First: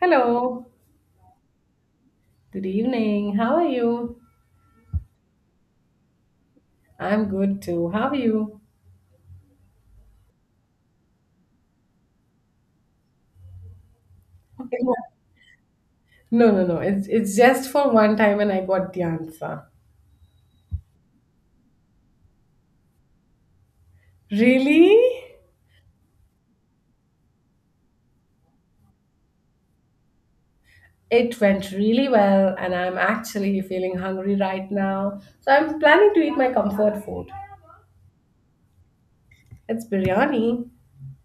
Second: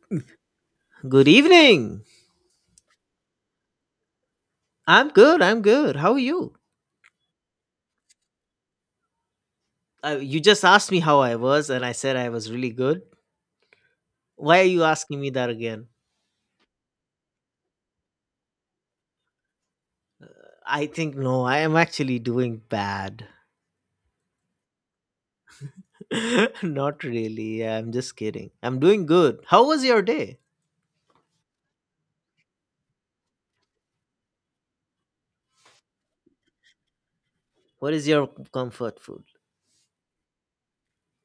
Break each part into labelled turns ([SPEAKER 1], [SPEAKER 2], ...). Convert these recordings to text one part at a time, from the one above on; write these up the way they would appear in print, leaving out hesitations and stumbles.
[SPEAKER 1] Hello,
[SPEAKER 2] Good evening.
[SPEAKER 1] good evening. How are you?
[SPEAKER 2] I'm good. I'm good. How are you?
[SPEAKER 1] I'm good too. How are you?
[SPEAKER 2] You just asked me how I was, and I said I was really good. Why are you asking me that again?
[SPEAKER 1] No, no, no. It's just for one time and I got the answer.
[SPEAKER 2] I think no, I am actually doing bad.
[SPEAKER 1] Really?
[SPEAKER 2] Not really. I'm just kidding. I'm doing good. How was your day?
[SPEAKER 1] It went really well and I'm actually feeling hungry right now. So I'm planning to eat my comfort food.
[SPEAKER 2] What is your comfort food?
[SPEAKER 1] It's biryani.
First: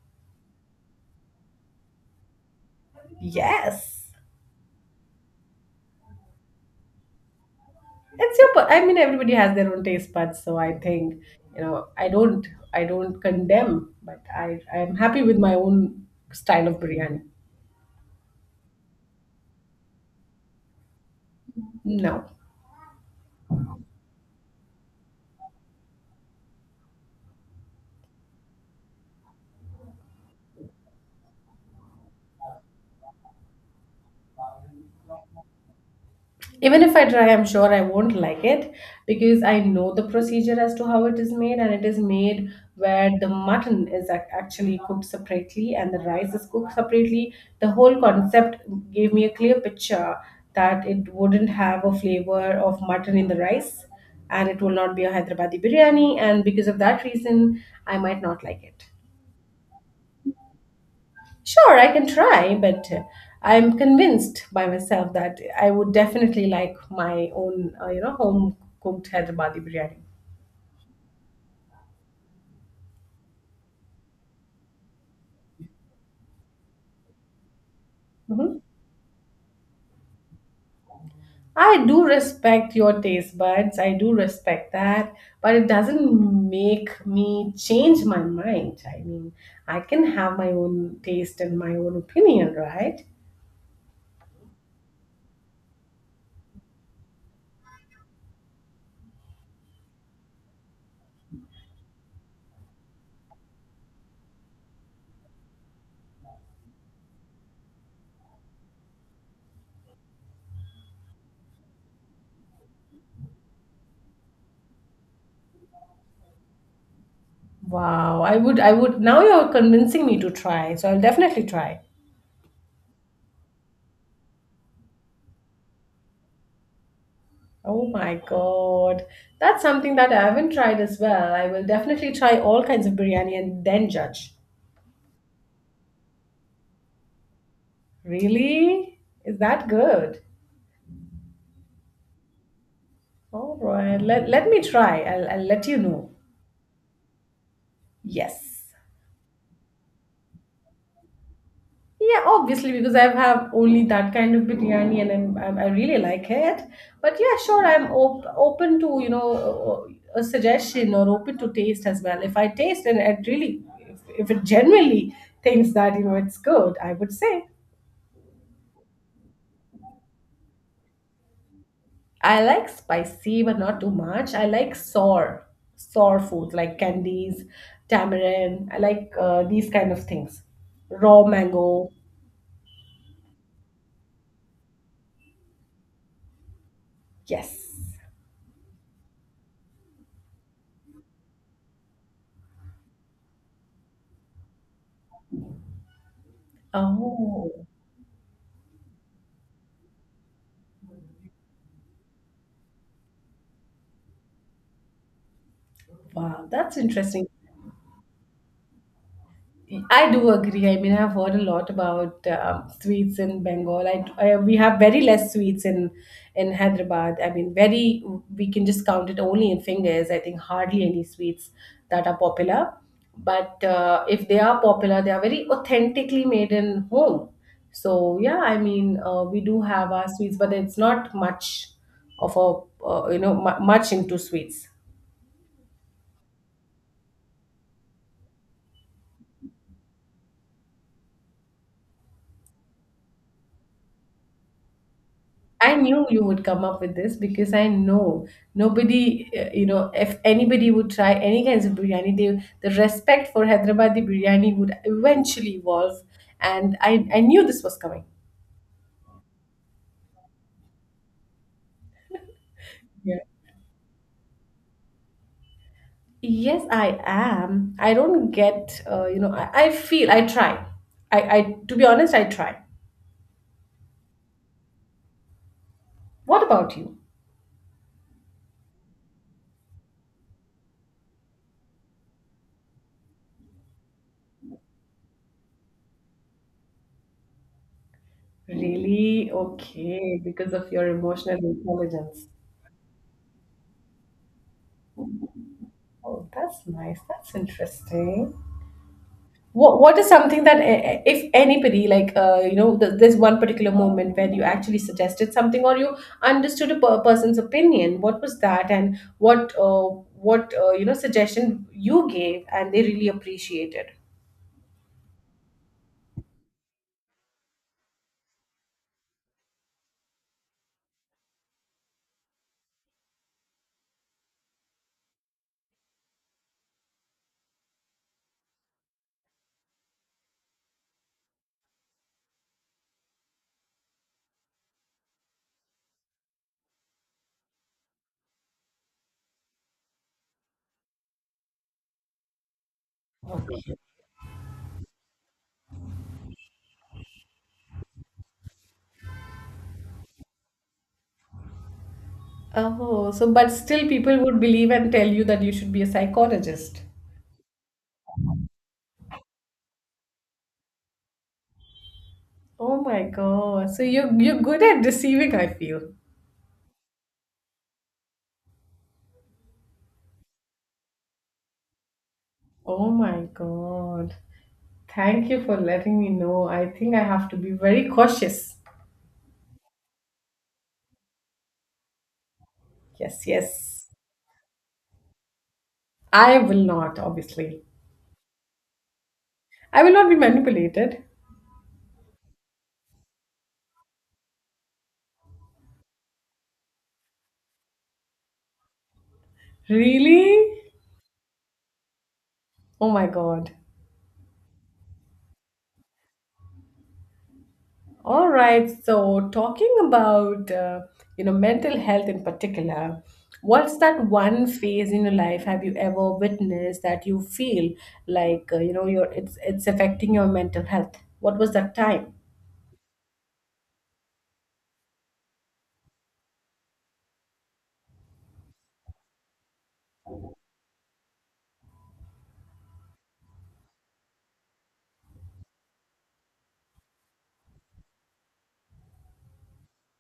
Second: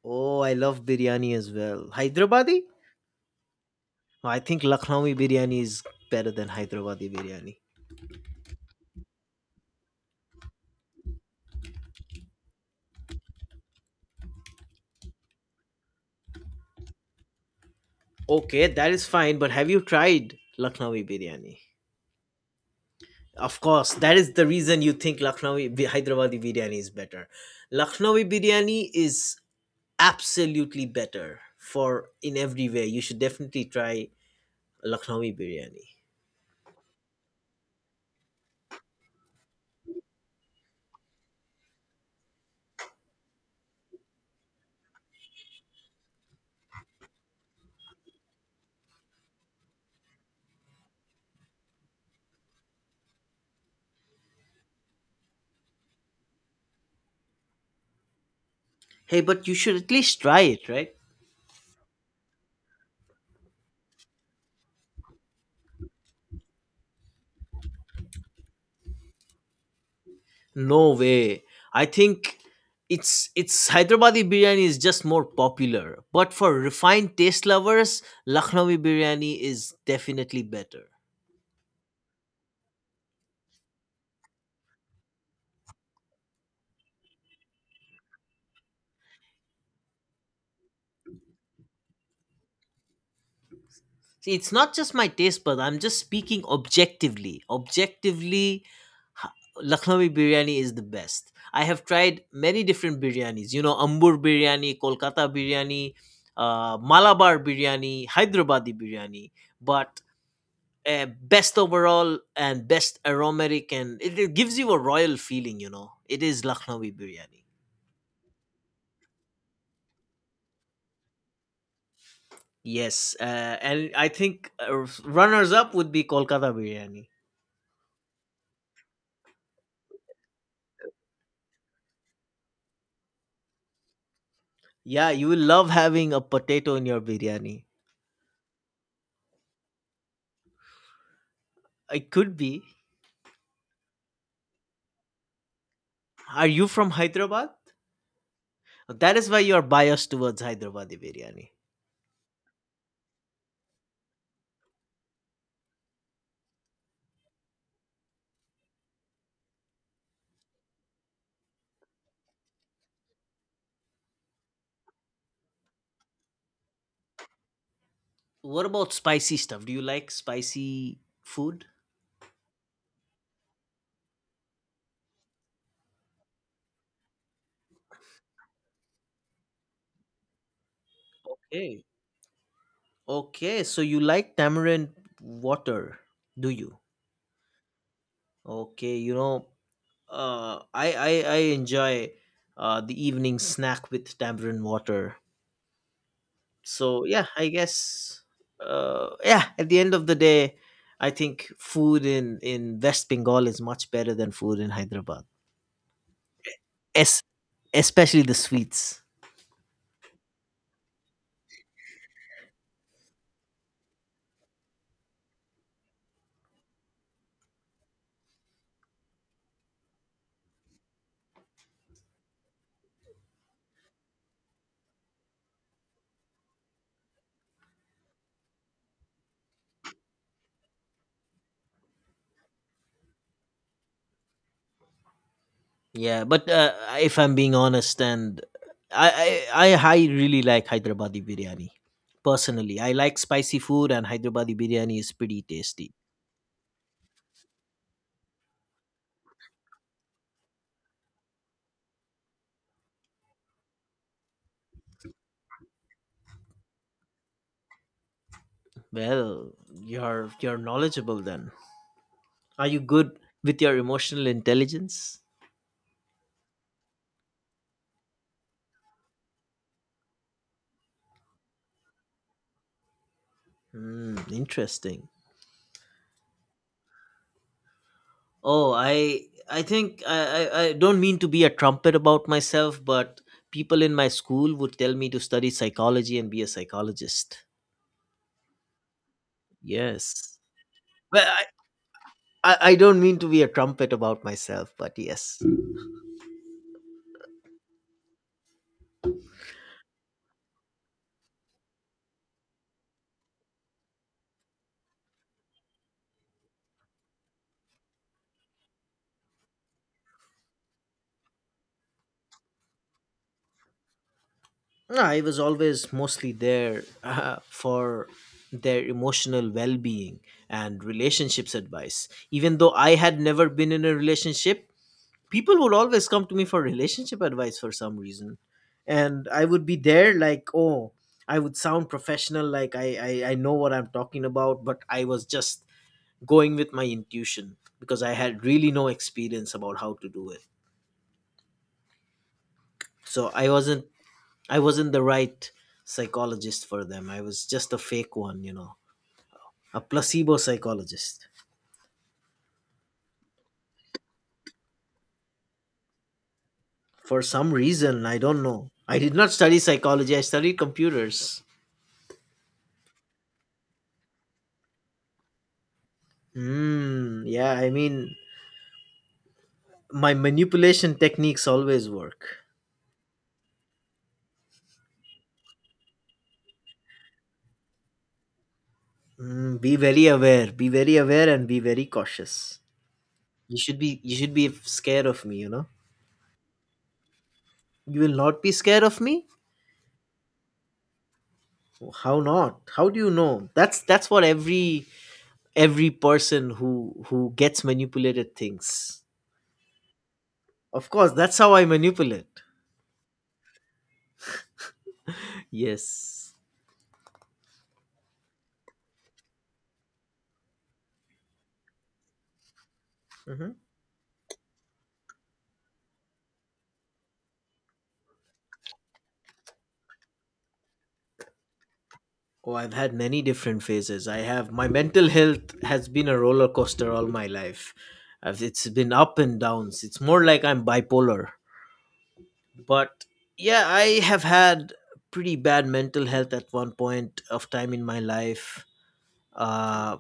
[SPEAKER 2] Oh, I love biryani as well. Hyderabadi?
[SPEAKER 1] Yes.
[SPEAKER 2] Oh, I think Lucknowi biryani is better than Hyderabadi biryani.
[SPEAKER 1] I mean everybody has their own taste buds, so I think, I don't I don't condemn, but I am happy with my own style of biryani.
[SPEAKER 2] Okay, that is fine, but have you tried Lucknowi biryani?
[SPEAKER 1] No.
[SPEAKER 2] Of course, that is the reason you think Hyderabadi biryani is better. Lucknowi biryani is absolutely better for in every way. You should definitely try Lucknowi biryani.
[SPEAKER 1] Even if I try, I'm sure I won't like it because I know the procedure as to how it is made, and it is made where the mutton is actually cooked separately and the rice is cooked separately. The whole concept gave me a clear picture that it wouldn't have a flavor of mutton in the rice and it will not be a Hyderabadi biryani, and because of that reason, I might not like it.
[SPEAKER 2] Hey, but you should at least try it, right?
[SPEAKER 1] Sure, I can try, but I'm convinced by myself that I would definitely like my own, you know, home cooked Hyderabadi biryani.
[SPEAKER 2] No way. I think it's Hyderabadi biryani is just more popular, but for refined taste lovers,
[SPEAKER 1] Hmm.
[SPEAKER 2] Lucknowi biryani is definitely better.
[SPEAKER 1] I do respect your taste buds. I do respect that, but it doesn't make me change my mind. I mean, I can have my own taste and my own opinion, right?
[SPEAKER 2] See, it's not just my taste bud. I'm just speaking objectively. Objectively, ha- Lucknowi biryani is the best. I have tried many different biryanis. You know, Ambur biryani, Kolkata biryani, Malabar biryani, Hyderabadi biryani. But best overall and best aromatic, and it gives you a royal feeling. You know, it is Lucknowi biryani.
[SPEAKER 1] Wow, I would. Now you're convincing me to try, so I'll definitely try.
[SPEAKER 2] Yes, and I think runners up would be Kolkata biryani.
[SPEAKER 1] Oh my god. That's something that I haven't tried as well. I will definitely try all kinds of biryani and then judge.
[SPEAKER 2] Yeah, you will love having a potato in your biryani.
[SPEAKER 1] Really? Is that good?
[SPEAKER 2] It could be.
[SPEAKER 1] All right. Let me try. I'll let you know.
[SPEAKER 2] Are you from Hyderabad?
[SPEAKER 1] Yes.
[SPEAKER 2] That is why you are biased towards Hyderabadi biryani.
[SPEAKER 1] Yeah, obviously, because I have only that kind of biryani and I really like it. But yeah, sure, open to, you know, a suggestion or open to taste as well. If I taste and it really, if it genuinely thinks that, you know, it's good, I would say.
[SPEAKER 2] What about spicy stuff? Do you like spicy food?
[SPEAKER 1] I like spicy, but not too much. I like sour foods like candies, tamarind. I like these kind of things. Raw
[SPEAKER 2] Okay.
[SPEAKER 1] mango.
[SPEAKER 2] Okay, so you like tamarind water, do you?
[SPEAKER 1] Yes.
[SPEAKER 2] Okay, you know, I enjoy the evening snack with tamarind water. So yeah, I
[SPEAKER 1] Oh,
[SPEAKER 2] guess yeah. At the end of the day, I think food in West Bengal is much better than food in Hyderabad.
[SPEAKER 1] wow. That's
[SPEAKER 2] Es-
[SPEAKER 1] interesting.
[SPEAKER 2] Especially the sweets.
[SPEAKER 1] I do agree. I mean, I've heard a lot about sweets in Bengal. I we have very less sweets in Hyderabad. I mean, very we can just count it only in fingers. I think hardly any sweets that are popular. But if they are popular, they are very authentically made in home. So yeah, I mean, we do have our sweets, but it's not much of a you know mu much into sweets.
[SPEAKER 2] Yeah, but if I'm being honest, and I really like Hyderabadi biryani. Personally, I like spicy food, and Hyderabadi biryani is pretty
[SPEAKER 1] I
[SPEAKER 2] tasty.
[SPEAKER 1] knew you would come up with this because I know nobody, you know, if anybody would try any kinds of biryani, they, the respect for Hyderabadi biryani would eventually evolve. I knew this was coming.
[SPEAKER 2] Well, you're knowledgeable then. Are you
[SPEAKER 1] Yeah.
[SPEAKER 2] good with your emotional intelligence?
[SPEAKER 1] Yes, I am. I don't get, you know, I feel, I try. To be honest, I try.
[SPEAKER 2] Hmm, interesting.
[SPEAKER 1] What about you?
[SPEAKER 2] Oh, I think I don't mean to be a trumpet about myself, but people in my school would tell me to study psychology and be a psychologist.
[SPEAKER 1] Really? Okay,
[SPEAKER 2] Yes.
[SPEAKER 1] because of your
[SPEAKER 2] Well,
[SPEAKER 1] emotional intelligence.
[SPEAKER 2] I don't mean to be a trumpet about myself, but yes.
[SPEAKER 1] Oh, that's nice. That's interesting. What is something that if anybody like you know there's one particular moment where you actually suggested something or you understood a person's opinion? What was that, and what you know suggestion you gave and they really appreciated?
[SPEAKER 2] No, I was always mostly there for their emotional well being and relationships advice. Even though I had never been in a relationship, people would always come to me for relationship advice for some reason, and I would be there like, oh, I would sound professional like I know what I'm talking about, but I was just going with my intuition because I had really no experience about how to do it, so I wasn't the right psychologist for them. I was just a fake one, you know, a placebo psychologist.
[SPEAKER 1] Oh, so but still people would believe and tell you that you should be a psychologist.
[SPEAKER 2] For some reason, I don't know, I did not study psychology, I studied computers.
[SPEAKER 1] Oh my God! So you're good at deceiving, I feel.
[SPEAKER 2] Hmm. Yeah. I mean, my manipulation techniques always work.
[SPEAKER 1] Oh my God. Thank you for letting me know. I think I have to be very cautious.
[SPEAKER 2] Mm, be very aware. Be very aware and be very cautious.
[SPEAKER 1] Yes,
[SPEAKER 2] You should
[SPEAKER 1] yes.
[SPEAKER 2] be you should be scared of me, you know?
[SPEAKER 1] I will not, obviously.
[SPEAKER 2] You will not be scared of me?
[SPEAKER 1] I will not be manipulated.
[SPEAKER 2] How not? How do you know? That's what every person who gets manipulated thinks.
[SPEAKER 1] Really?
[SPEAKER 2] Of course, that's how I manipulate.
[SPEAKER 1] Oh my God.
[SPEAKER 2] Yes.
[SPEAKER 1] All right. So, talking about you know mental health in particular,
[SPEAKER 2] Mhm.
[SPEAKER 1] what's that one phase in your life have you ever witnessed that you feel like you know your it's affecting your mental health? What was that time?
[SPEAKER 2] Oh, I've had many different phases. I have My mental health has been a roller coaster all my life. It's been up and downs. It's more like I'm bipolar. But yeah, I have had pretty bad mental health at one point of time in my life. Uh,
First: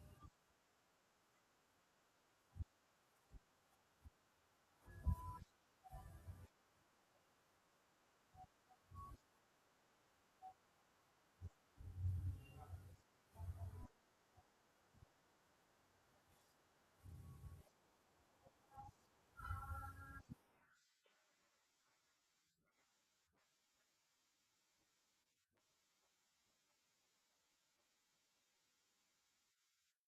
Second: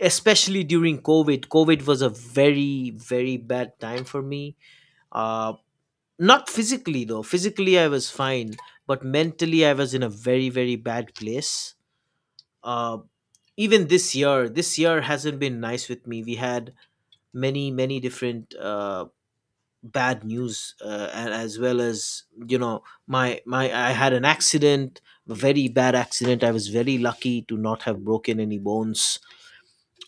[SPEAKER 2] Especially during COVID. COVID was a very very bad time for me. Uh, Not physically though. Physically I was fine, but mentally I was in a very very bad place. Uh, Even this year hasn't been nice with me. We had many many different bad news and as well as, you know, my I had an accident, a very bad accident. I was very lucky to not have broken any bones.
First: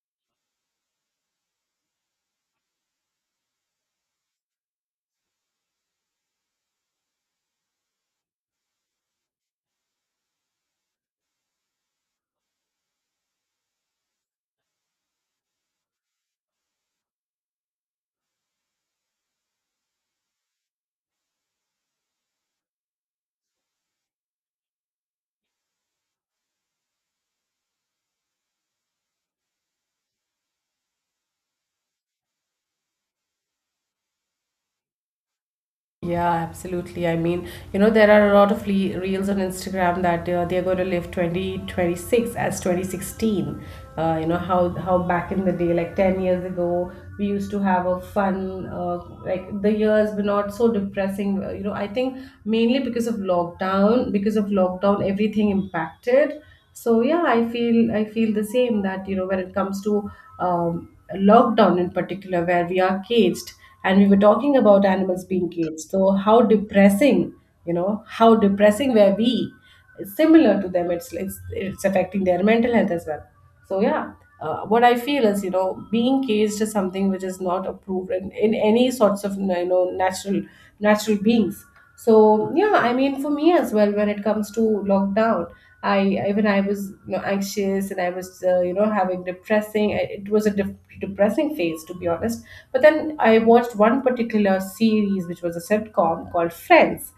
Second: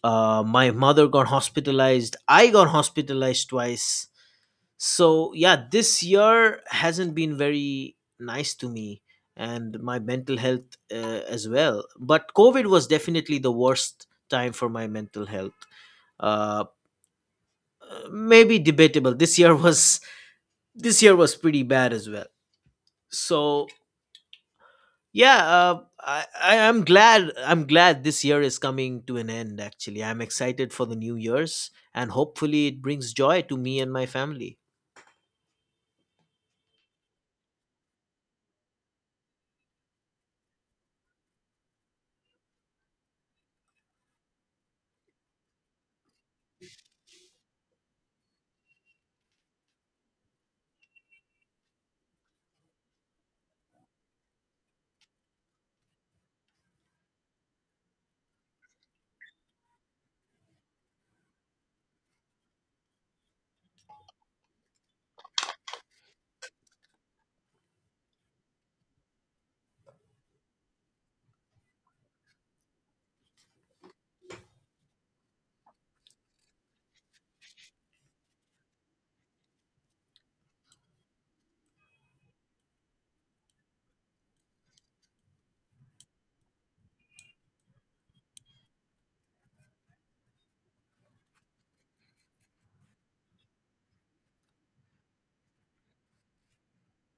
[SPEAKER 2] My mother got hospitalized, I got hospitalized twice. So yeah, this year hasn't been very nice to me and my mental health as well, but COVID was definitely the worst time for my mental health. uh Maybe debatable, this year was this year was pretty bad as well. So yeah, I'm glad I'm glad this year is coming to an end. Actually, I'm excited for the new year's and hopefully it brings joy to me and my family.
[SPEAKER 1] Yeah, absolutely. I mean, you know, there are a lot of le reels on Instagram that they're going to live 2026 as 2016. You know, how back in the day, like 10 years ago, we used to have a fun, like the years were not so depressing. You know, I think mainly because of lockdown, everything impacted. So yeah, I feel the same that, you know, when it comes to um, lockdown in particular, where we are caged and we were talking about animals being caged. So how depressing, you know, how depressing were we? It's similar to them. It's affecting their mental health as well. So yeah, what I feel is you know being caged is something which is not approved in any sorts of you know natural beings. So yeah, I mean for me as well when it comes to lockdown. I was you know, anxious and I was you know having depressing. It was a depressing phase to be honest. But then I watched one particular series which was a sitcom called Friends.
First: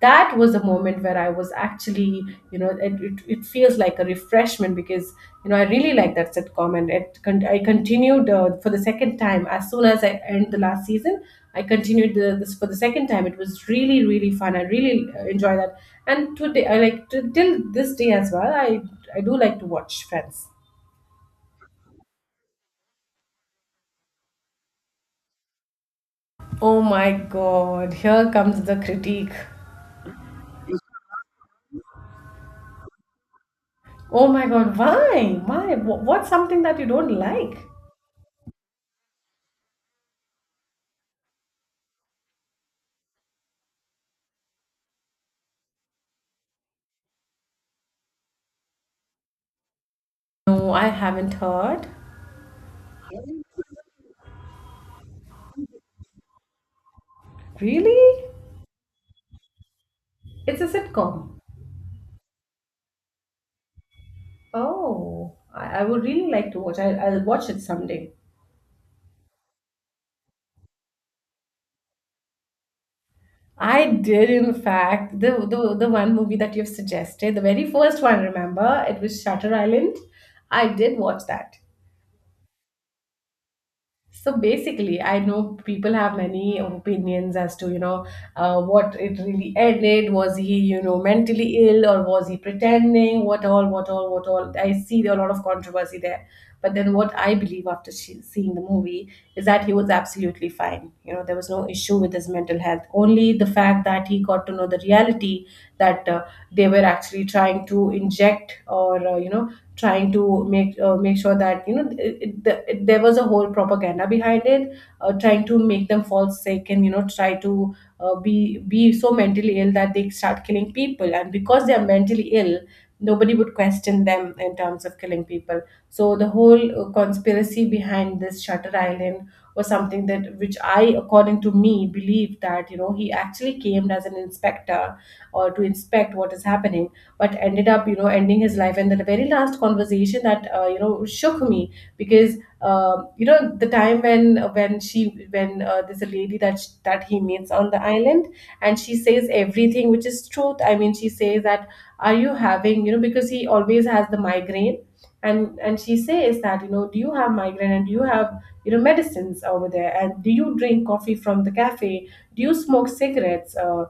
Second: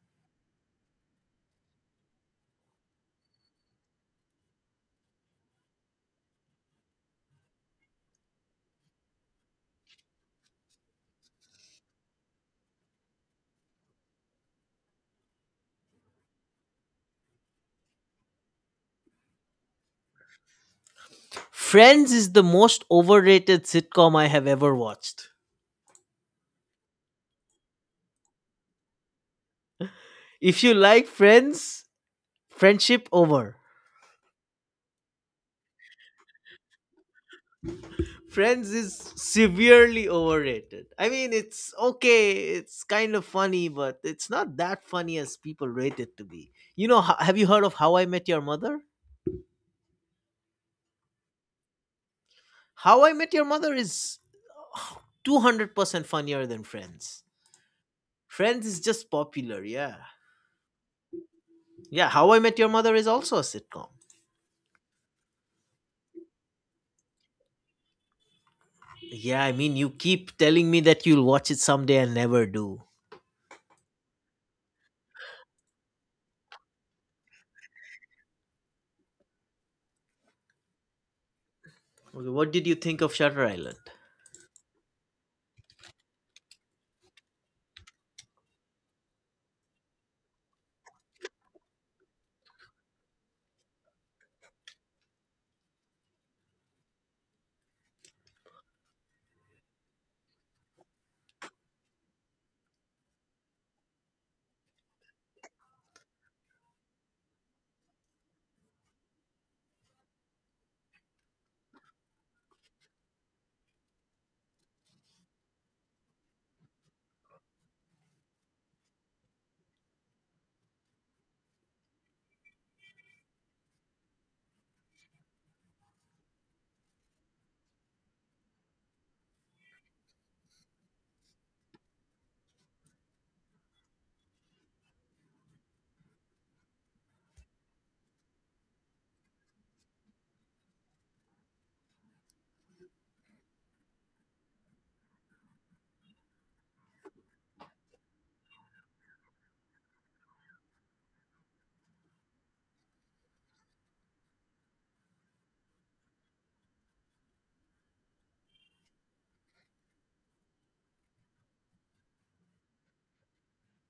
[SPEAKER 1] That was the moment where I was actually you know it feels like a reflection freshman because you know I really like that sitcom, and I continued for the second time as soon as I end the last season. I continued this for the second time. It was really fun. I really enjoy that, and today I like to, till this day as well. I do like to watch Friends.
[SPEAKER 2] Friends is the most overrated sitcom I have ever watched.
[SPEAKER 1] Oh my god, here comes the critique.
[SPEAKER 2] If you like Friends, friendship over.
[SPEAKER 1] Oh my god, why? Why? What's something that you don't like?
[SPEAKER 2] Friends is severely overrated. I mean, it's okay, it's kind of funny, but it's not that funny as people rate it to be. You know, have you heard of How I Met Your Mother?
[SPEAKER 1] No, I haven't heard.
[SPEAKER 2] How I Met Your Mother is 200% funnier than Friends.
[SPEAKER 1] Really?
[SPEAKER 2] Friends is just popular, yeah.
[SPEAKER 1] It's a sitcom.
[SPEAKER 2] Yeah, How I Met Your Mother is also a sitcom.
[SPEAKER 1] Oh, I would really like to watch. I'll watch it someday.
[SPEAKER 2] Yeah, I mean, you keep telling me that you'll watch it someday and never do.
[SPEAKER 1] I did, in fact, the one movie that you've suggested, the very first one. Remember, it was Shutter Island. I did watch that.
[SPEAKER 2] Okay, what did you think of Shutter Island?
[SPEAKER 1] So basically, I know people have many opinions as to, you know, what it really ended. Was he, you know, mentally ill or was he pretending? What all. I see a lot of controversy there. But then what I believe after seeing the movie is that he was absolutely fine. You know, there was no issue with his mental health. Only the fact that he got to know the reality that they were actually trying to inject or, you know, trying to make make sure that you know there was a whole propaganda behind it trying to make them fall sick and you know try to be so mentally ill that they start killing people and because they are mentally ill nobody would question them in terms of killing people so the whole conspiracy behind this Shutter Island was something that which I according to me believe that you know he actually came as an inspector or to inspect what is happening but ended up you know ending his life and the very last conversation that you know shook me because you know the time when there's a lady that that he meets on the island and she says everything which is truth, I mean she says that are you having you know because he always has the migraine and she says that you know do you have migraine and do you have you know medicines over there and do you drink coffee from the cafe, do you smoke cigarettes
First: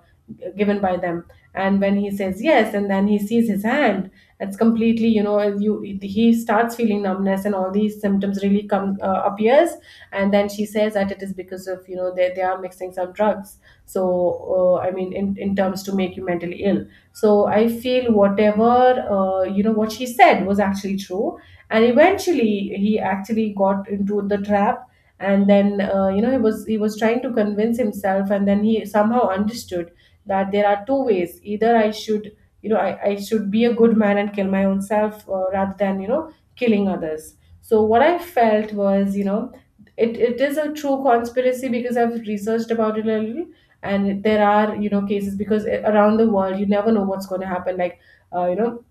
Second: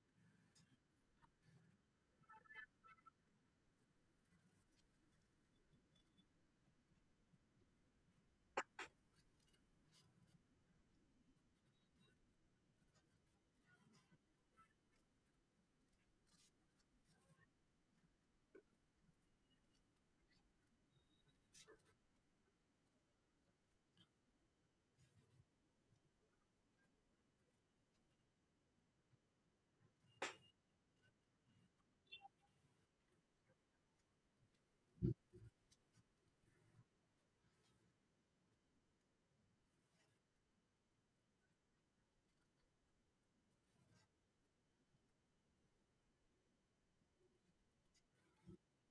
[SPEAKER 1] given by them, and when he says yes and then he sees his hand, it's completely you know you he starts feeling numbness and all these symptoms really come appears, and then she says that it is because of you know they are mixing some drugs. So I mean in terms to make you mentally ill. So I feel whatever you know what she said was actually true, and eventually he actually got into the trap, and then you know he was trying to convince himself and then he somehow understood that there are two ways, either I should you know I should be a good man and kill my own self rather than you know killing others. So what I felt was you know it is a true conspiracy because I've researched about it a little, and there are you know cases because around the world you never know what's going to happen, like you know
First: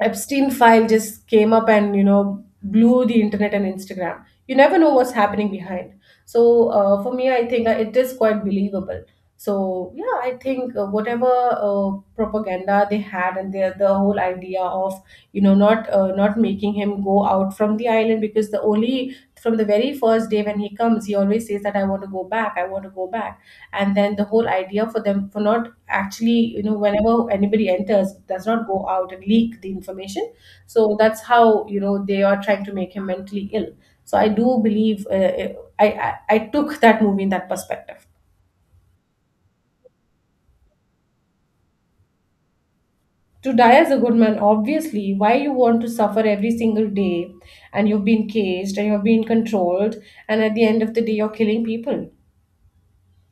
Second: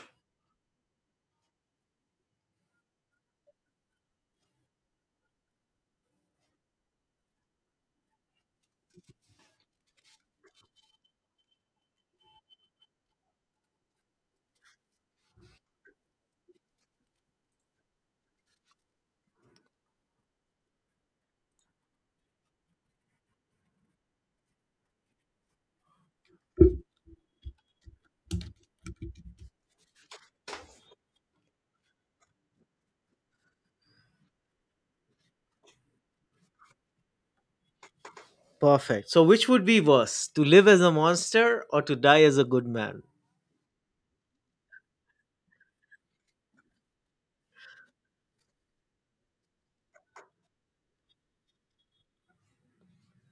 [SPEAKER 1] Epstein file just came up and you know blew the internet and Instagram. You never know what's happening behind. So for me I think it is quite believable. So yeah I think whatever uh, propaganda they had and their the whole idea of you know not making him go out from the island, because the only from the very first day when he comes he always says that I want to go back, I want to go back. And then the whole idea for them for not actually, you know, whenever anybody enters does not go out and leak the information. So that's how, you know, they are trying to make him mentally ill. So I do believe, I took that movie in that perspective.
[SPEAKER 2] Perfect. So, which would be worse, to live as a monster or to die as a good man?
[SPEAKER 1] To die as a good man, obviously. Why you want to suffer every single day, and you've been caged and you've been controlled, and at the end of the day you're killing people,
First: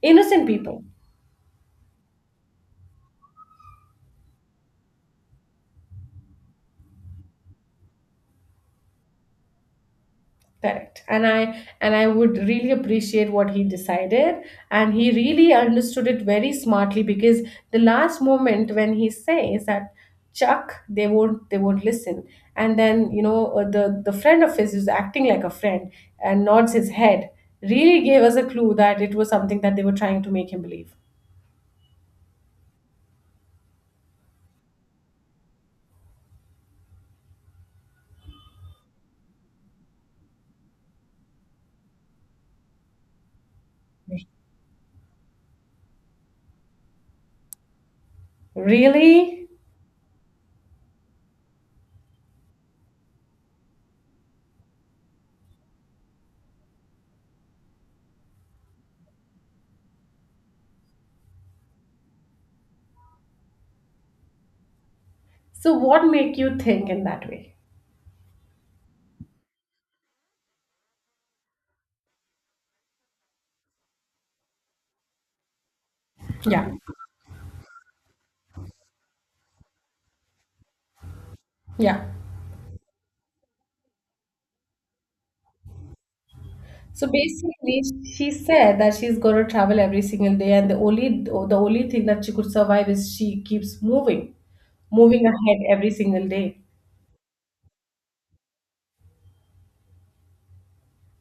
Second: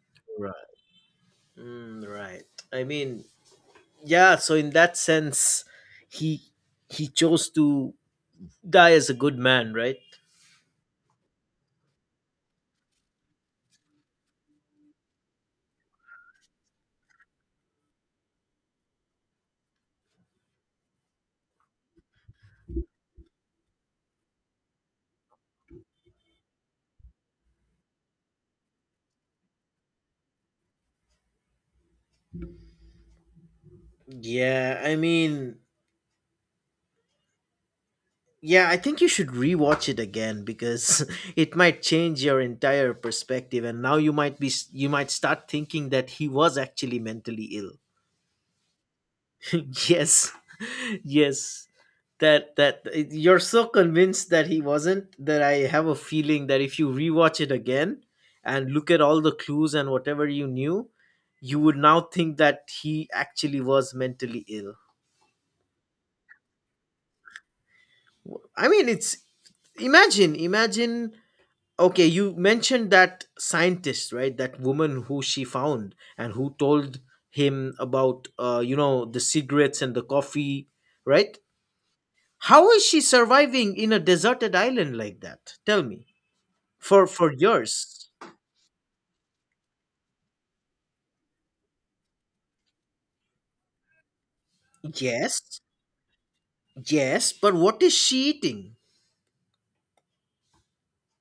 [SPEAKER 1] innocent
[SPEAKER 2] Right.
[SPEAKER 1] people.
[SPEAKER 2] Mm, right. I mean, yeah. So in that sense, he he chose to die as a good man, right?
[SPEAKER 1] Correct. And I would really appreciate what he decided. And he really understood it very smartly because the last moment when he says that Chuck, they won't listen. And then, you know, the friend of his is acting like a friend and nods his head, really gave us a clue that it was something that they were trying to make him believe.
[SPEAKER 2] Yeah. I mean, yeah, I think you should rewatch it again because it might change your entire perspective and now you might start thinking that he was actually mentally ill.
[SPEAKER 1] Really?
[SPEAKER 2] Yes. Yes. That that You're so convinced that he wasn't, that I have a feeling that if you rewatch it again and look at all the clues and whatever you knew, you would now think that he actually was mentally ill.
[SPEAKER 1] So what make you think in that way?
[SPEAKER 2] I mean, it's imagine imagine okay, you mentioned that scientist, right? That woman who she found and who
[SPEAKER 1] Yeah.
[SPEAKER 2] told him about, you know, the cigarettes and the coffee, right?
[SPEAKER 1] Yeah.
[SPEAKER 2] How is she surviving in a deserted island like that? Tell me.
[SPEAKER 1] So
[SPEAKER 2] For
[SPEAKER 1] basically,
[SPEAKER 2] years.
[SPEAKER 1] she said that she's going to travel every single day, and the only thing that she could survive is she keeps moving, moving ahead
[SPEAKER 2] Yes,
[SPEAKER 1] every single day.
[SPEAKER 2] yes, but what is she eating?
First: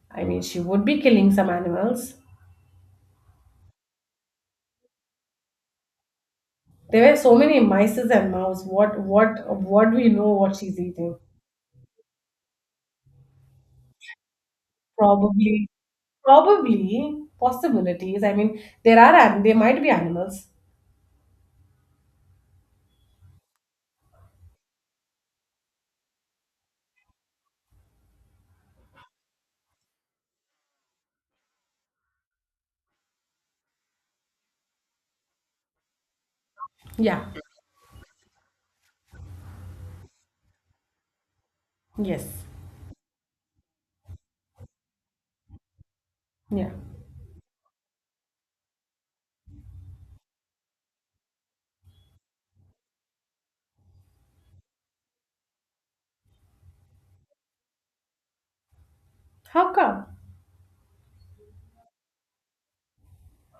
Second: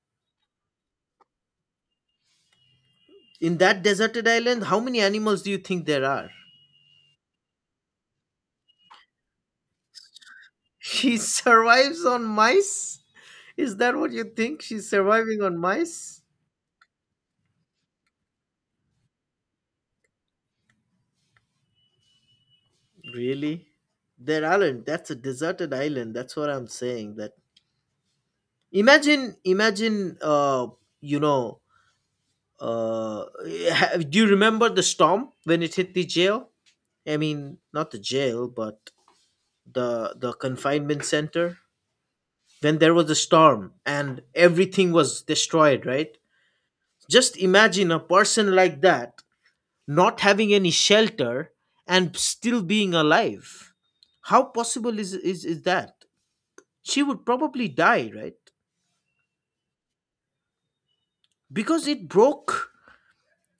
[SPEAKER 1] I mean, she would be killing some animals.
[SPEAKER 2] In that deserted island, how many animals do you think there are?
[SPEAKER 1] There were so many mice and mouse. What do we know what she's eating?
[SPEAKER 2] She survives on mice? Is that what you think? She's surviving on
[SPEAKER 1] Probably,
[SPEAKER 2] mice?
[SPEAKER 1] probably possibilities. I mean, there are there might be animals.
[SPEAKER 2] Really? Their island, that's a deserted island. That's what I'm saying. That, imagine imagine you know uh ha- do you remember the storm when it hit the jail? I
[SPEAKER 1] Yeah.
[SPEAKER 2] mean, not the jail but the confinement center,
[SPEAKER 1] Yes.
[SPEAKER 2] when there was a storm and everything was destroyed, right?
[SPEAKER 1] Yeah.
[SPEAKER 2] Just imagine a person like that not having any shelter and still being alive. How possible is that? She would probably die, right?
[SPEAKER 1] How come?
[SPEAKER 2] Because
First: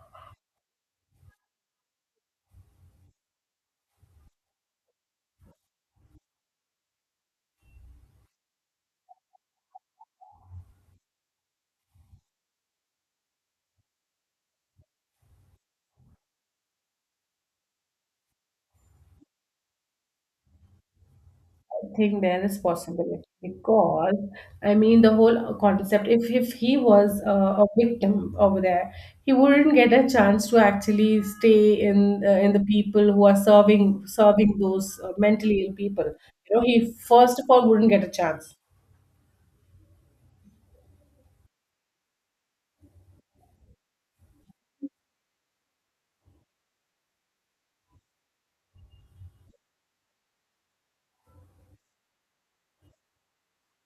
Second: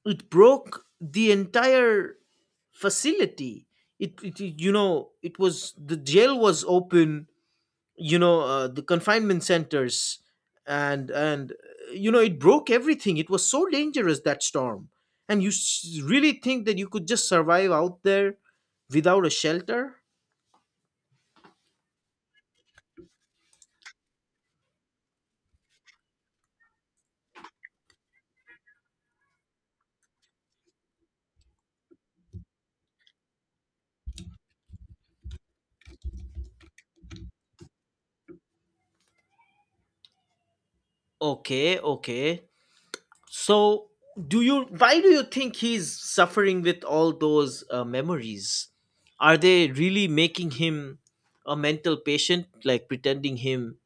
[SPEAKER 2] it broke the entire facility. It You know, it was, the jail was open, you know, the confinement centers, and you know, it broke everything. It was so dangerous, that storm. And you really think that you could just survive out there without a shelter?
[SPEAKER 1] Think there is possibility because I mean the whole concept. If he was a victim over there, he wouldn't get a chance to actually stay in the people who are serving those mentally ill people. You know, he first of all wouldn't get a chance.
[SPEAKER 2] Okay, okay. So, do you why do you think he's suffering with all those memories? Are they really making him a mental patient, like pretending him?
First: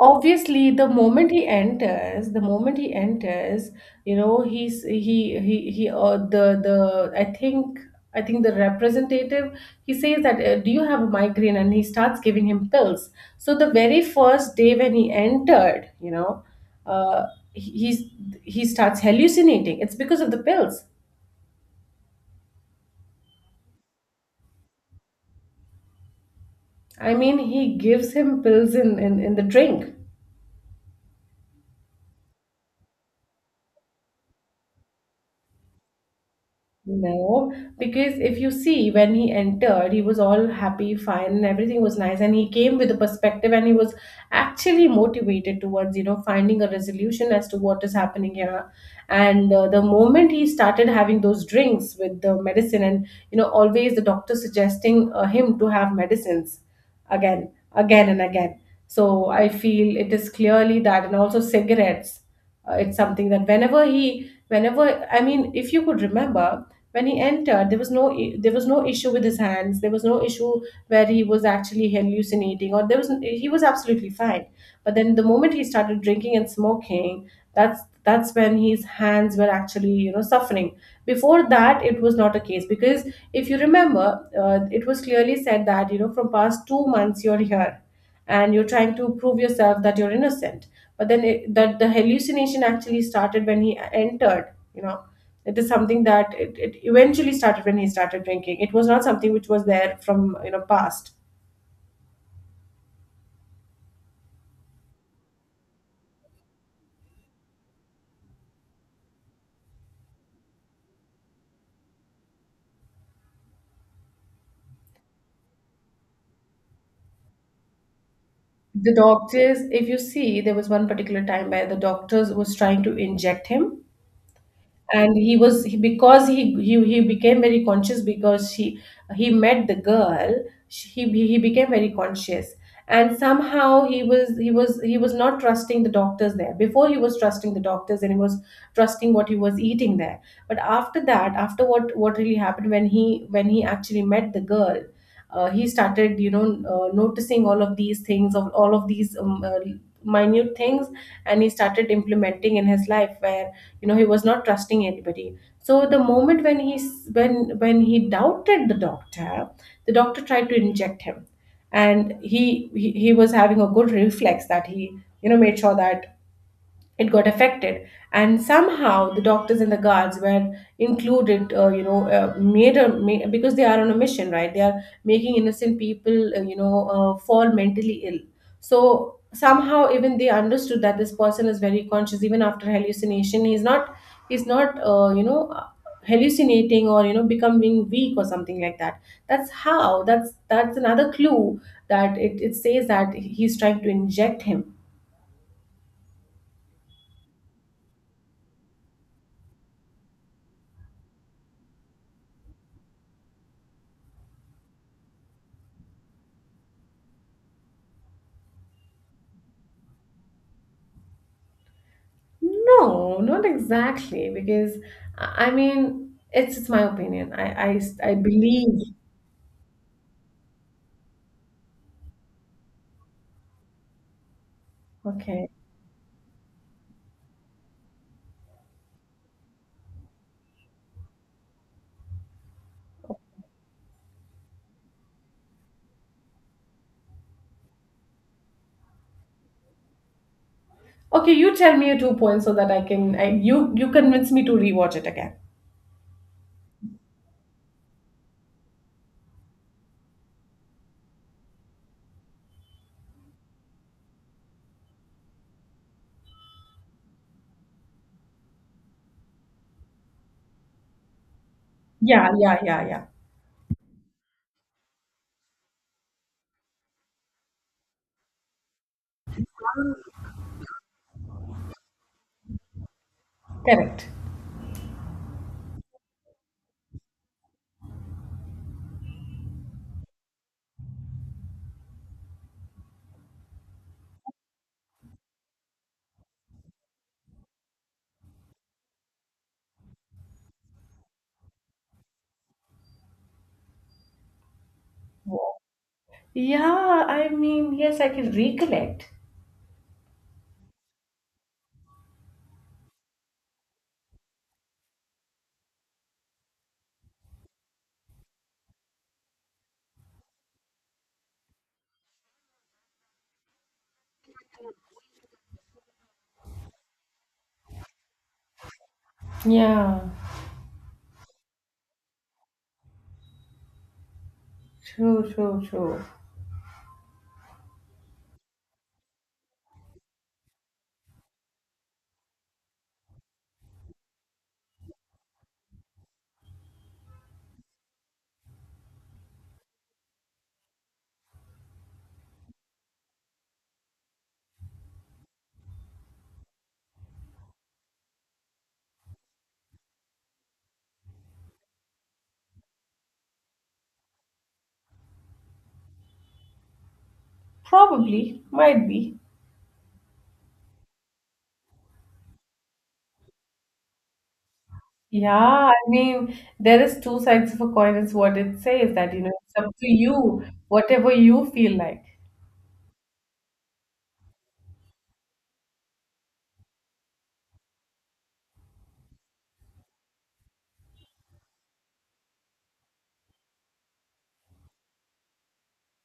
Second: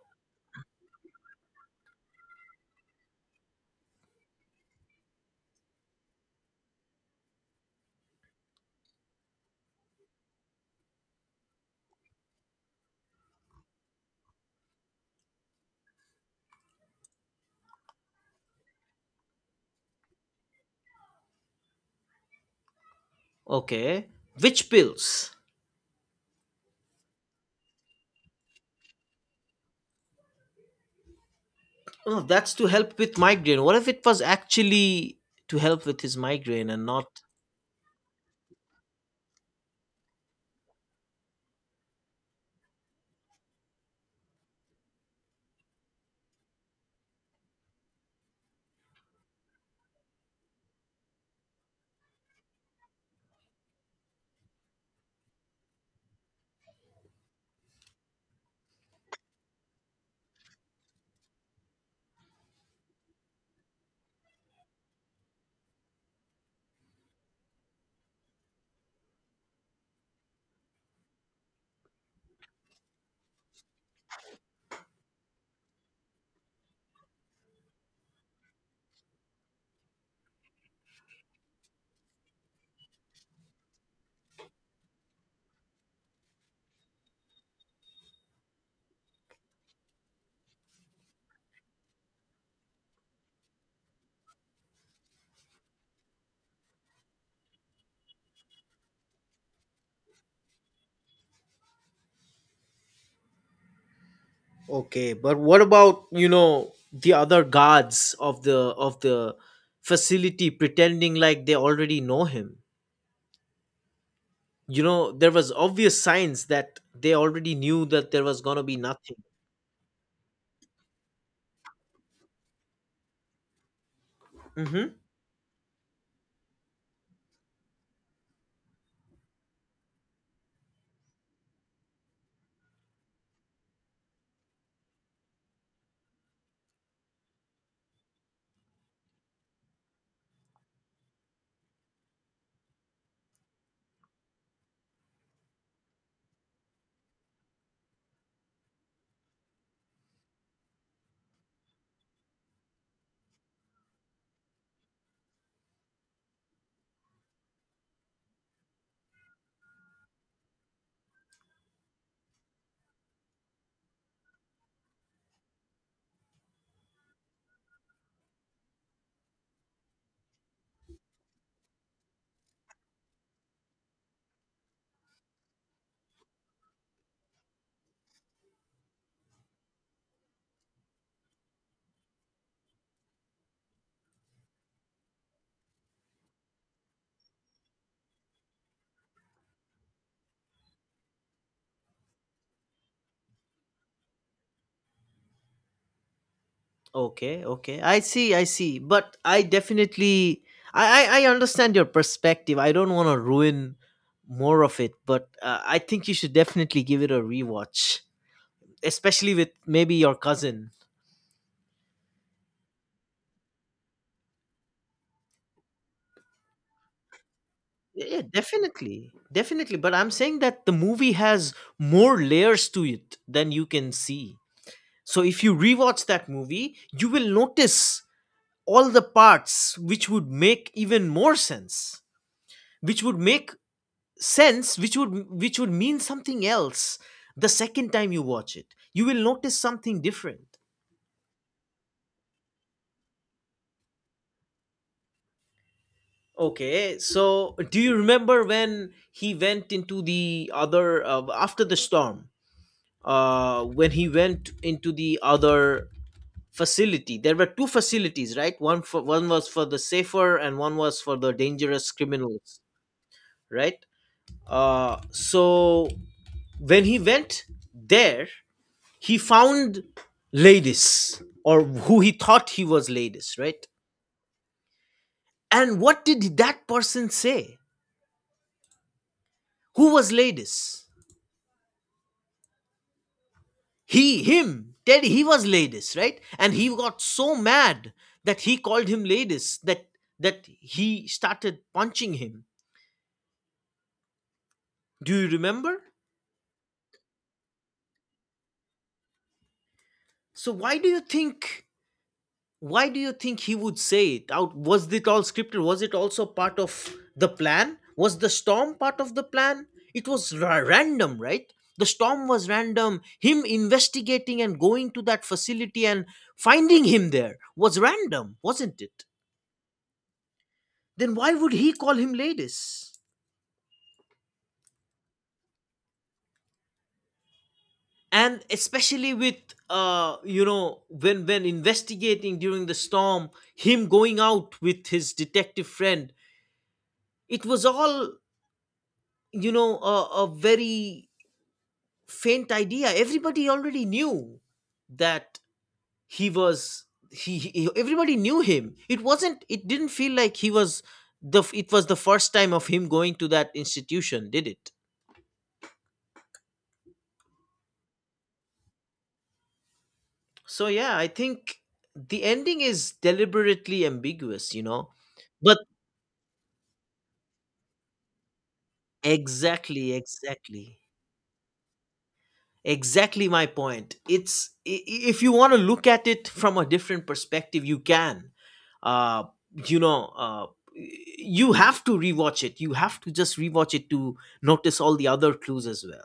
[SPEAKER 1] Obviously, the moment he enters, the moment he enters, you know, he's he he. The I think the representative he says that, do you have a migraine, and he starts giving him pills. So the very first day when he entered, you know, uh, he- he's he starts hallucinating. It's because of the pills.
[SPEAKER 2] Okay, which pills?
[SPEAKER 1] I mean, he gives him pills in the drink.
[SPEAKER 2] Oh, that's to help with migraine. What if it was actually to help with his migraine and not?
[SPEAKER 1] No, because if you see when he entered, he was all happy, fine, and everything was nice. And he came with a perspective and he was actually motivated towards, you know, finding a resolution as to what is happening here. And the moment he started having those drinks with the medicine, and, you know, always the doctor suggesting him to have medicines again, again, and again. So I feel it is clearly that, and also cigarettes. It's something that whenever, I mean, if you could remember, when he entered, there was there was no issue with his hands. There was no issue where he was actually hallucinating, or there was he was absolutely fine. But then the moment he started drinking and smoking, that's when his hands were actually, you know, suffering. Before that, it was not a case because if you remember, it was clearly said that, you know, from past 2 months you're here and you're trying to prove yourself that you're innocent, but then that the hallucination actually started when he entered, you know. It is something that it eventually started when he started drinking. It was not something which was there from, you know, past.
[SPEAKER 2] Okay, but what about, you know, the other guards of the facility pretending like they already know him? You know, there was obvious signs that they already knew that there was going to be
[SPEAKER 1] The
[SPEAKER 2] nothing.
[SPEAKER 1] doctors, if you see, there was one particular time where the doctors was trying to inject him,
[SPEAKER 2] Hmm.
[SPEAKER 1] and he was he, because he became very conscious because she he met the girl. She, he he became very conscious, and somehow he was not trusting the doctors there. Before, he was trusting the doctors, and he was trusting what he was eating there. But after that, after what really happened, when he actually met the girl, he started, you know, noticing all of these things, of all of these minute things, and he started implementing in his life where, you know, he was not trusting anybody. So the moment when he doubted the doctor, the doctor tried to inject him, and he was having a good reflex, that he, you know, made sure that it got affected. And somehow the doctors and the guards were included, you know, because they are on a mission, right? They are making innocent people, you know, fall mentally ill. So somehow even they understood that this person is very conscious. Even after hallucination, he's not you know, hallucinating or, you know, becoming weak or something like that. That's another clue that it says that he's trying to inject him.
[SPEAKER 2] Okay. I see, I see, but I definitely, I understand your perspective. I don't want to ruin more of it, but I think you should definitely give it a rewatch, especially with maybe your cousin.
[SPEAKER 1] No, not exactly, because I mean, it's my opinion. I I
[SPEAKER 2] Yeah,
[SPEAKER 1] I
[SPEAKER 2] yeah,
[SPEAKER 1] believe.
[SPEAKER 2] definitely, definitely, but I'm saying that the movie has more layers to it than you can see. So if
[SPEAKER 1] Okay.
[SPEAKER 2] you rewatch that movie you will notice all the parts which would make even more sense, which would make sense, which would mean something else. The second time you watch it you will notice something different.
[SPEAKER 1] Okay, you tell me your two points so that I can I you you convince me to rewatch it again.
[SPEAKER 2] Okay, so do you remember when he went into the other, after the storm, when he went into the other facility? There were two facilities, right? One for, one was for the safer and one was for the dangerous
[SPEAKER 1] Yeah, yeah,
[SPEAKER 2] criminals,
[SPEAKER 1] yeah, yeah.
[SPEAKER 2] right? So when he went there, he found ladies, or who he thought he was ladies, right?
[SPEAKER 1] Correct.
[SPEAKER 2] And what did that person say? Who was ladies? He, him, Teddy, he was ladies, right? And he got so mad that he called him ladies, that he started punching him. Do you remember?
[SPEAKER 1] Yeah, I mean, yes, I can recollect.
[SPEAKER 2] So why do you think, why do you think he would say it out? Was it all scripted? Was it also part of the plan? Was the storm part of the plan? It was random, right? The storm was random. Him investigating and going to that facility and finding him there was random, wasn't it?
[SPEAKER 1] Yeah,
[SPEAKER 2] Then why would he call him ladies?
[SPEAKER 1] true, true, true.
[SPEAKER 2] And especially with, you know, when investigating during the storm, him going out with his detective friend, it was all, you know, a very faint idea. Everybody already knew that he was, he, everybody knew him. It wasn't, it didn't feel like he was the, it was the first time of him going to that institution, did it?
[SPEAKER 1] Probably, might be.
[SPEAKER 2] So yeah, I think the ending is deliberately ambiguous, you know.
[SPEAKER 1] Yeah,
[SPEAKER 2] But
[SPEAKER 1] I mean, there is two sides of a coin, is what it says that, you know, it's up to
[SPEAKER 2] exactly,
[SPEAKER 1] you,
[SPEAKER 2] exactly,
[SPEAKER 1] whatever you feel like.
[SPEAKER 2] exactly my point. It's, if you want to look at it from a different perspective you can, uh you know uh you have to rewatch it. You have to just rewatch it to notice all the other clues as well.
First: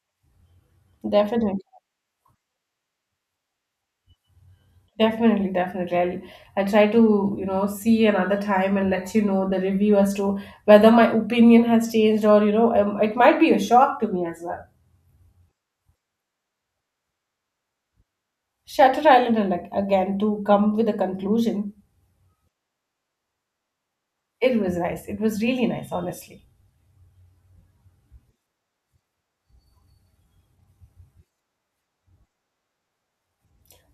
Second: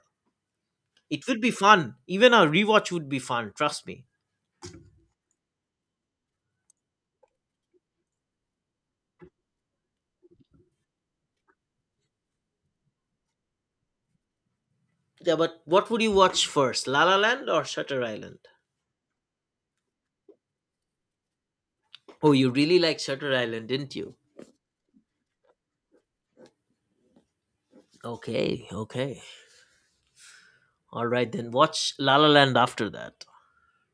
[SPEAKER 2] It would be
[SPEAKER 1] Definitely.
[SPEAKER 2] fun. Even a rewatch would be fun, trust me.
[SPEAKER 1] Definitely, definitely. I'll try to, you know, see another time and let you know the review as to whether my opinion has changed or, you know, it might be a shock to me as well.
[SPEAKER 2] Yeah, but what would you watch first, La La Land or Shutter Island?
[SPEAKER 1] Shutter Island, and like again, to come with a conclusion,
[SPEAKER 2] Oh, you really like Shutter Island, didn't you?
[SPEAKER 1] it was nice. It was really nice, honestly.
[SPEAKER 2] Okay, okay, all right, then watch La La Land after that.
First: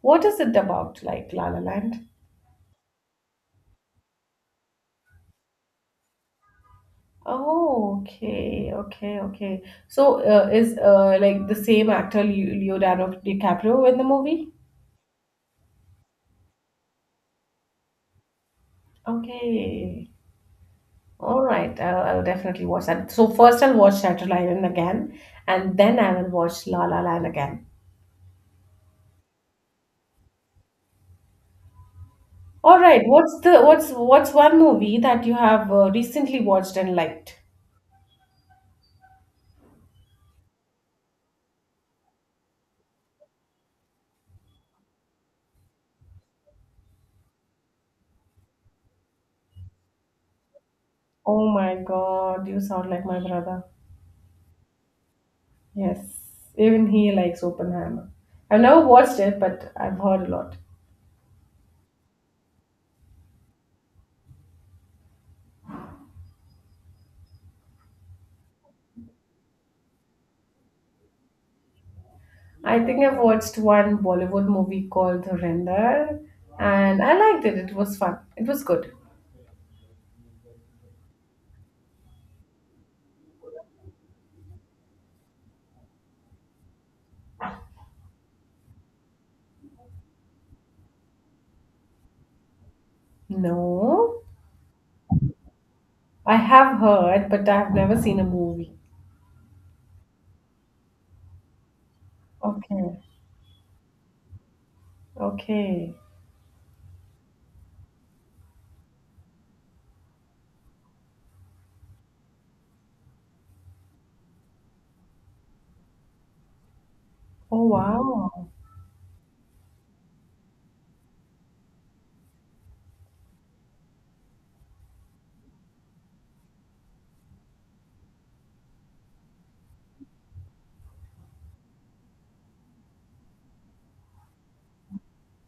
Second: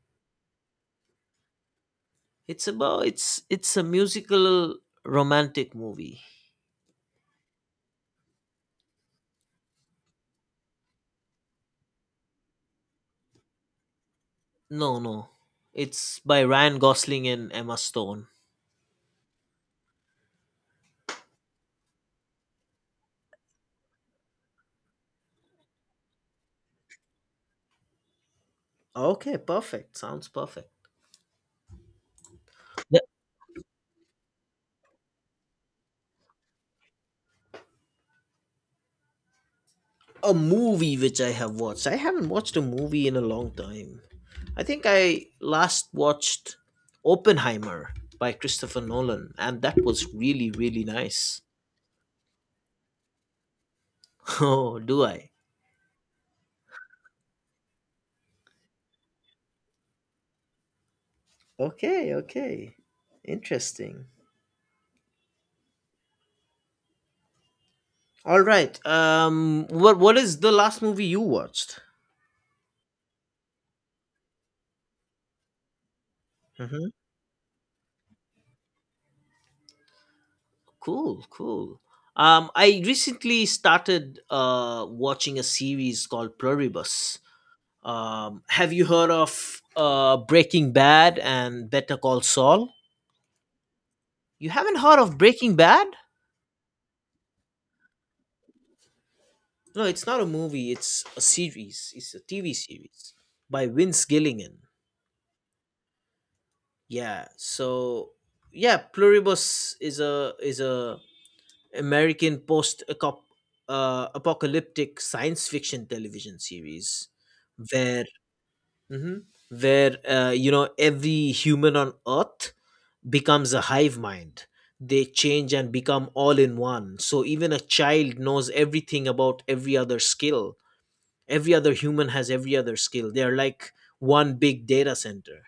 [SPEAKER 1] What is it about, like, La La Land?
[SPEAKER 2] It's about, it's a musical romantic movie.
[SPEAKER 1] Oh, okay, okay, okay. So, is like the same actor, Leonardo DiCaprio, in the movie?
[SPEAKER 2] No, no. It's by Ryan Gosling and Emma Stone.
[SPEAKER 1] Okay. All right, I'll definitely watch that. So first I'll watch Shutter Island again, and then I will watch La La Land again.
[SPEAKER 2] Okay, perfect. Sounds perfect.
[SPEAKER 1] All
[SPEAKER 2] The—
[SPEAKER 1] right, what's the what's one movie that you have recently watched and liked?
[SPEAKER 2] a movie which I have watched. I haven't watched a movie in a long time. I think I last watched Oppenheimer by Christopher Nolan, and that was really, really nice.
[SPEAKER 1] Oh my God, you sound like my brother.
[SPEAKER 2] Oh, do I?
[SPEAKER 1] Yes, even he likes Oppenheimer. I've never watched it, but I've heard a lot.
[SPEAKER 2] Okay, okay. Interesting. All right. What is the last movie you watched?
[SPEAKER 1] I think I've watched one Bollywood movie called Dhurandhar,
[SPEAKER 2] Hmm.
[SPEAKER 1] and I liked it. It was fun. It was good.
[SPEAKER 2] Cool, cool. I recently started watching a series called Pluribus. Have you heard of Breaking Bad and Better Call Saul?
[SPEAKER 1] No,
[SPEAKER 2] You haven't heard of Breaking Bad?
[SPEAKER 1] I have heard, but I've never seen a movie.
[SPEAKER 2] No, it's not a movie. It's a series. It's a TV
[SPEAKER 1] Okay,
[SPEAKER 2] series by Vince Gilligan.
[SPEAKER 1] okay.
[SPEAKER 2] Yeah. So yeah, Pluribus is a American post apocalyptic science fiction television series
[SPEAKER 1] Oh
[SPEAKER 2] where—
[SPEAKER 1] wow.
[SPEAKER 2] mhm— where you know, every human on earth becomes a hive mind. They change and become all in one, so even a child knows everything about every other skill. Every other human has every other skill. They're like one big data center.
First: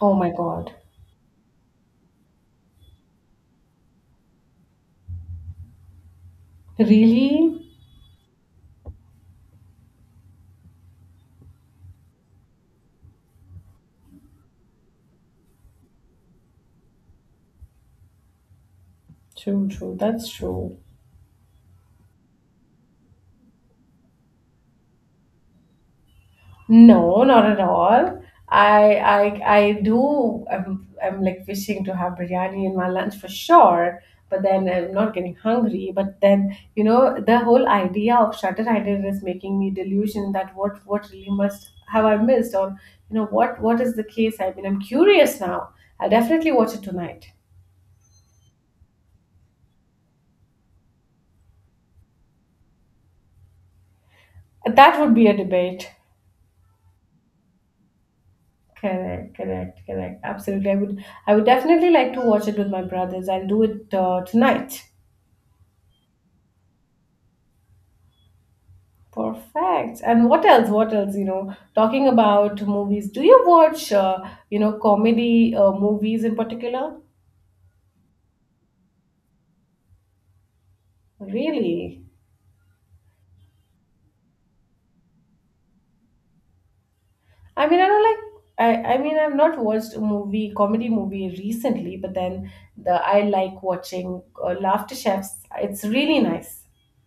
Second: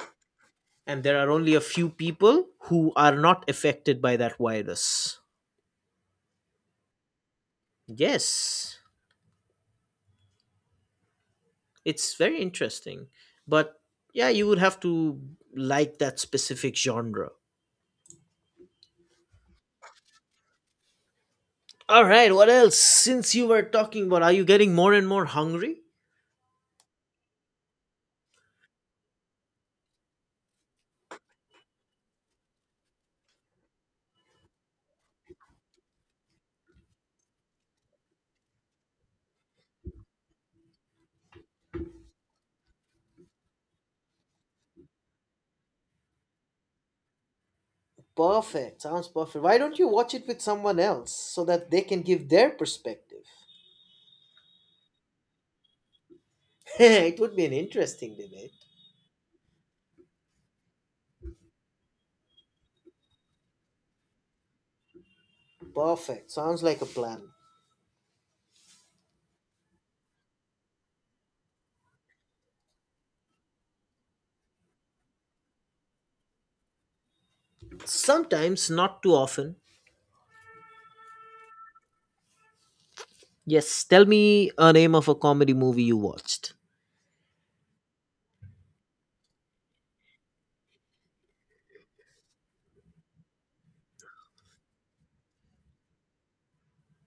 [SPEAKER 1] Oh my God.
[SPEAKER 2] And there are only a few people who are not affected by that virus.
[SPEAKER 1] Really?
[SPEAKER 2] Yes. It's very interesting. But yeah, you would have to like that specific genre.
[SPEAKER 1] True, true. That's true.
[SPEAKER 2] All right, what else? Since you were talking about, are you getting more and more hungry?
[SPEAKER 1] No, not at all. I I I do, I'm like wishing to have biryani in my lunch for sure, but then I'm not getting hungry. But then, you know, the whole idea of Shutter Island is making me delusion that what really must have I missed, or you know, what is the case? I mean, I'm curious now. I'll definitely watch it tonight.
[SPEAKER 2] Perfect. Sounds perfect. Why don't you watch it with someone else so that they can give their perspective?
[SPEAKER 1] That would be a debate.
[SPEAKER 2] It would be an interesting debate.
[SPEAKER 1] Correct, correct, correct. Absolutely. I would definitely like to watch it with my brothers. I'll do it tonight.
[SPEAKER 2] Perfect. Sounds like a plan.
[SPEAKER 1] Perfect. And what else? What else, you know, talking about movies. Do you watch you know, comedy movies in particular?
[SPEAKER 2] Sometimes, not too often.
[SPEAKER 1] Really?
[SPEAKER 2] Yes, tell me a name of a comedy movie you watched.
[SPEAKER 1] I mean, I don't like I mean I've not watched a movie comedy movie recently, but then the I like watching Laughter Chefs. It's really nice.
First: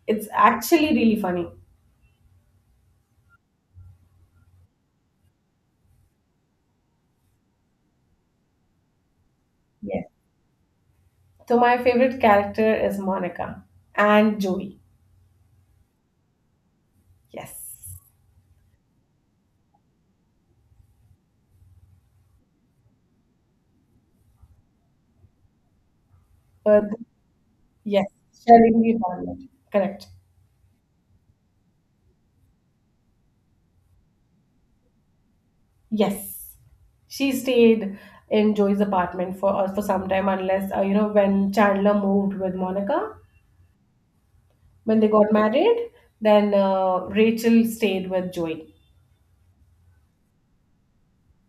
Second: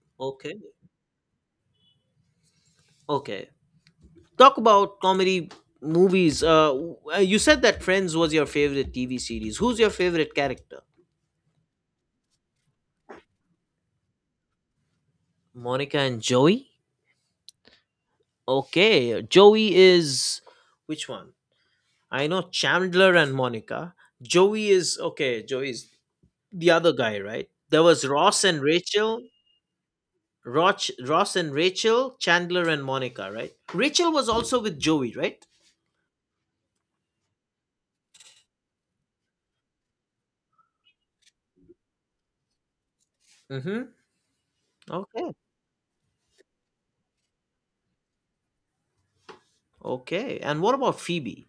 [SPEAKER 1] It's
[SPEAKER 2] Okay.
[SPEAKER 1] actually really funny.
[SPEAKER 2] Okay. Talk about comedy movies. You said that Friends was your favorite TV series. Who's your
[SPEAKER 1] Yes.
[SPEAKER 2] favorite character?
[SPEAKER 1] So my favorite character is Monica and Joey.
[SPEAKER 2] Monica and Joey?
[SPEAKER 1] Yes.
[SPEAKER 2] Okay, Joey is which one? I know Chandler and Monica. Joey is, okay, Joey's the
[SPEAKER 1] Uh,
[SPEAKER 2] other guy, right? There was
[SPEAKER 1] yes.
[SPEAKER 2] Ross and
[SPEAKER 1] Sharing the
[SPEAKER 2] Rachel.
[SPEAKER 1] apartment. Correct.
[SPEAKER 2] Roch, Ross and Rachel, Chandler and Monica, right? Rachel was also with Joey, right?
[SPEAKER 1] Yes. She stayed in Joey's apartment for some time, unless you know, when Chandler moved with Monica
[SPEAKER 2] Mm-hmm.
[SPEAKER 1] when they got
[SPEAKER 2] Okay.
[SPEAKER 1] married. Then Rachel stayed with Joey.
[SPEAKER 2] Okay. And what about Phoebe?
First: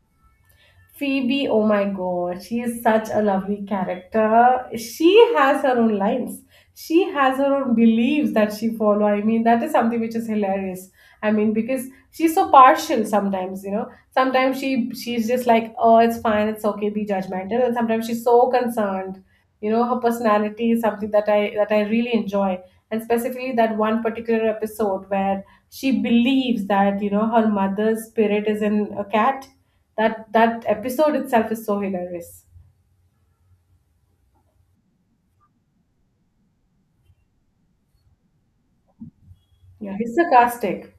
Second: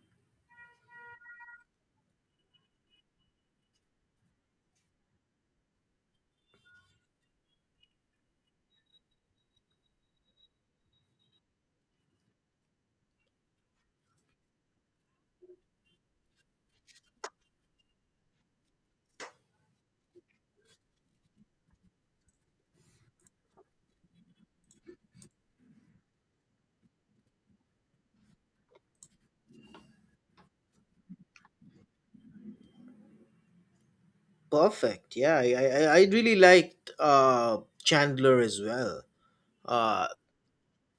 [SPEAKER 1] Phoebe, oh my god, she is such a lovely character. She has her own lines. She has her own beliefs that she follow. I mean, that is something which is hilarious. I mean, because she's so partial sometimes, you know. Sometimes she's just like, oh, it's fine, it's okay, be judgmental. And sometimes she's so concerned. You know, her personality is something that I really enjoy. And specifically that one particular episode where she believes that, you know, her mother's spirit is in a cat. That episode itself is so hilarious.
[SPEAKER 2] Perfect. Yeah, I really liked Chandler as well.
[SPEAKER 1] Yeah,
[SPEAKER 2] Uh,
[SPEAKER 1] he's sarcastic.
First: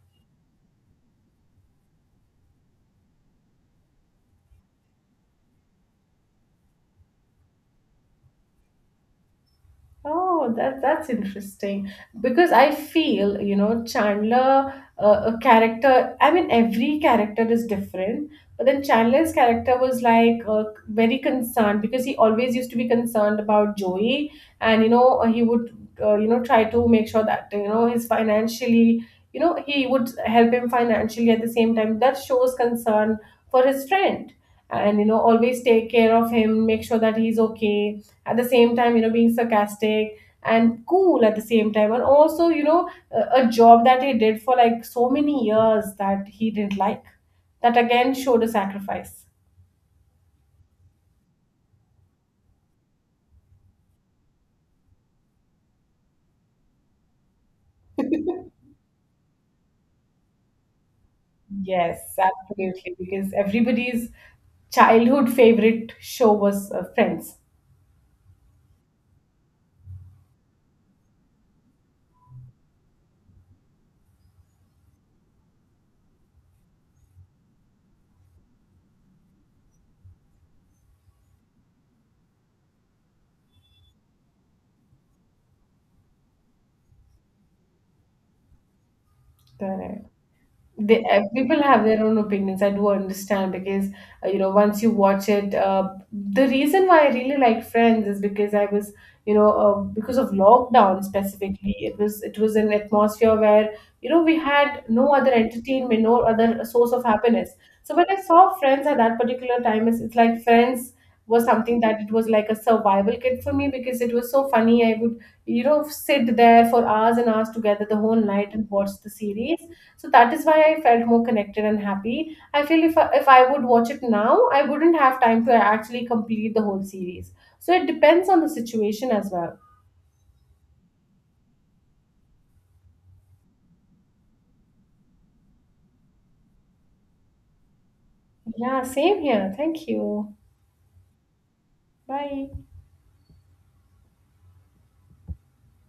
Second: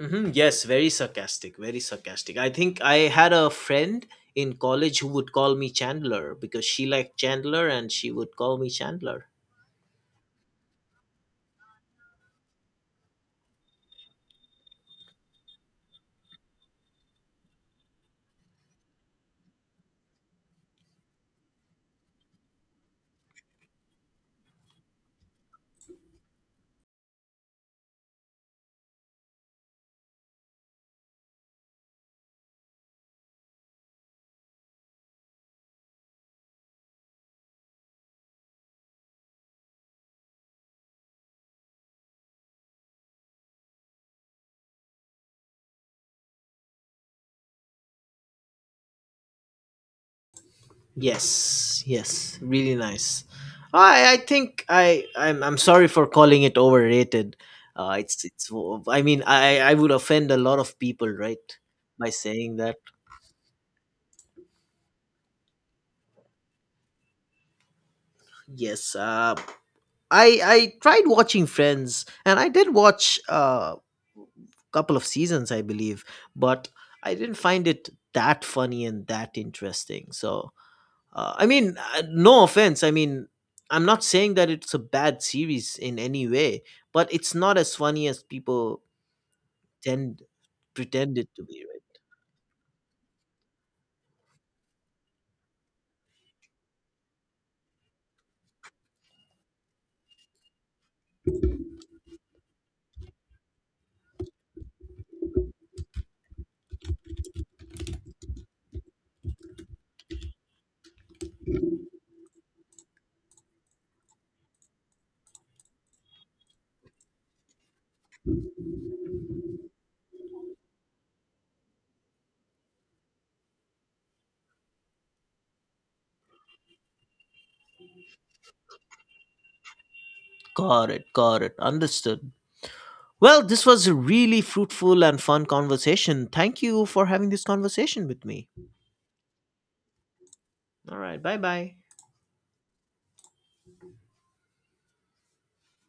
[SPEAKER 2] mhm, yes, very sarcastic, very sarcastic. I think I had a friend in college who would call me Chandler because she liked Chandler, and she would call me Chandler.
[SPEAKER 1] Oh, that's interesting because I feel, you know, Chandler, a character. I mean, every character is different, but then Chandler's character was like very concerned because he always used to be concerned about Joey, and you know, he would, you know, try to make sure that, you know, he's financially, you know, he would help him financially at the same time. That shows concern for his friend, and you know, always take care of him, make sure that he's okay. At the same time, you know, being sarcastic and cool at the same time. And also, you know, a job that he did for like so many years that he didn't like, that again showed a sacrifice.
[SPEAKER 2] Yes, yes, really nice. I think I'm sorry for calling it overrated. It's I mean, I would offend a lot of people, right? By
[SPEAKER 1] Yes,
[SPEAKER 2] saying that.
[SPEAKER 1] absolutely, because everybody's childhood favorite show was Friends.
[SPEAKER 2] Yes. I tried watching Friends, and I did watch a couple of seasons, I believe, but I didn't find it that funny and that interesting. So, I mean, no offense. I mean, I'm not saying that it's a bad series in any way, but it's not as funny as people
[SPEAKER 1] Correct.
[SPEAKER 2] tend
[SPEAKER 1] They,
[SPEAKER 2] pretend it to
[SPEAKER 1] people
[SPEAKER 2] be,
[SPEAKER 1] have
[SPEAKER 2] right?
[SPEAKER 1] their own opinions. I do understand because you know, once you watch it, the reason why I really liked Friends is because I was, you know, because of lockdown specifically. It was it was an atmosphere where, you know, we had no other entertainment, no other source of happiness. So when I saw Friends at that particular time, it's like Friends was something that it was like a survival kit for me, because it was so funny. I would, you know, sit there for hours and hours together the whole night and watch the series. So that is why I felt more connected and happy. I feel if I would watch it now, I wouldn't have time to actually complete the whole series. So it depends on the situation as well.
[SPEAKER 2] Got it. Got it. Understood. Well, this was a really fruitful and fun conversation. Thank you for having this conversation with me.
[SPEAKER 1] Yeah, same here, thank you.
[SPEAKER 2] All right. Bye bye.
[SPEAKER 1] Bye.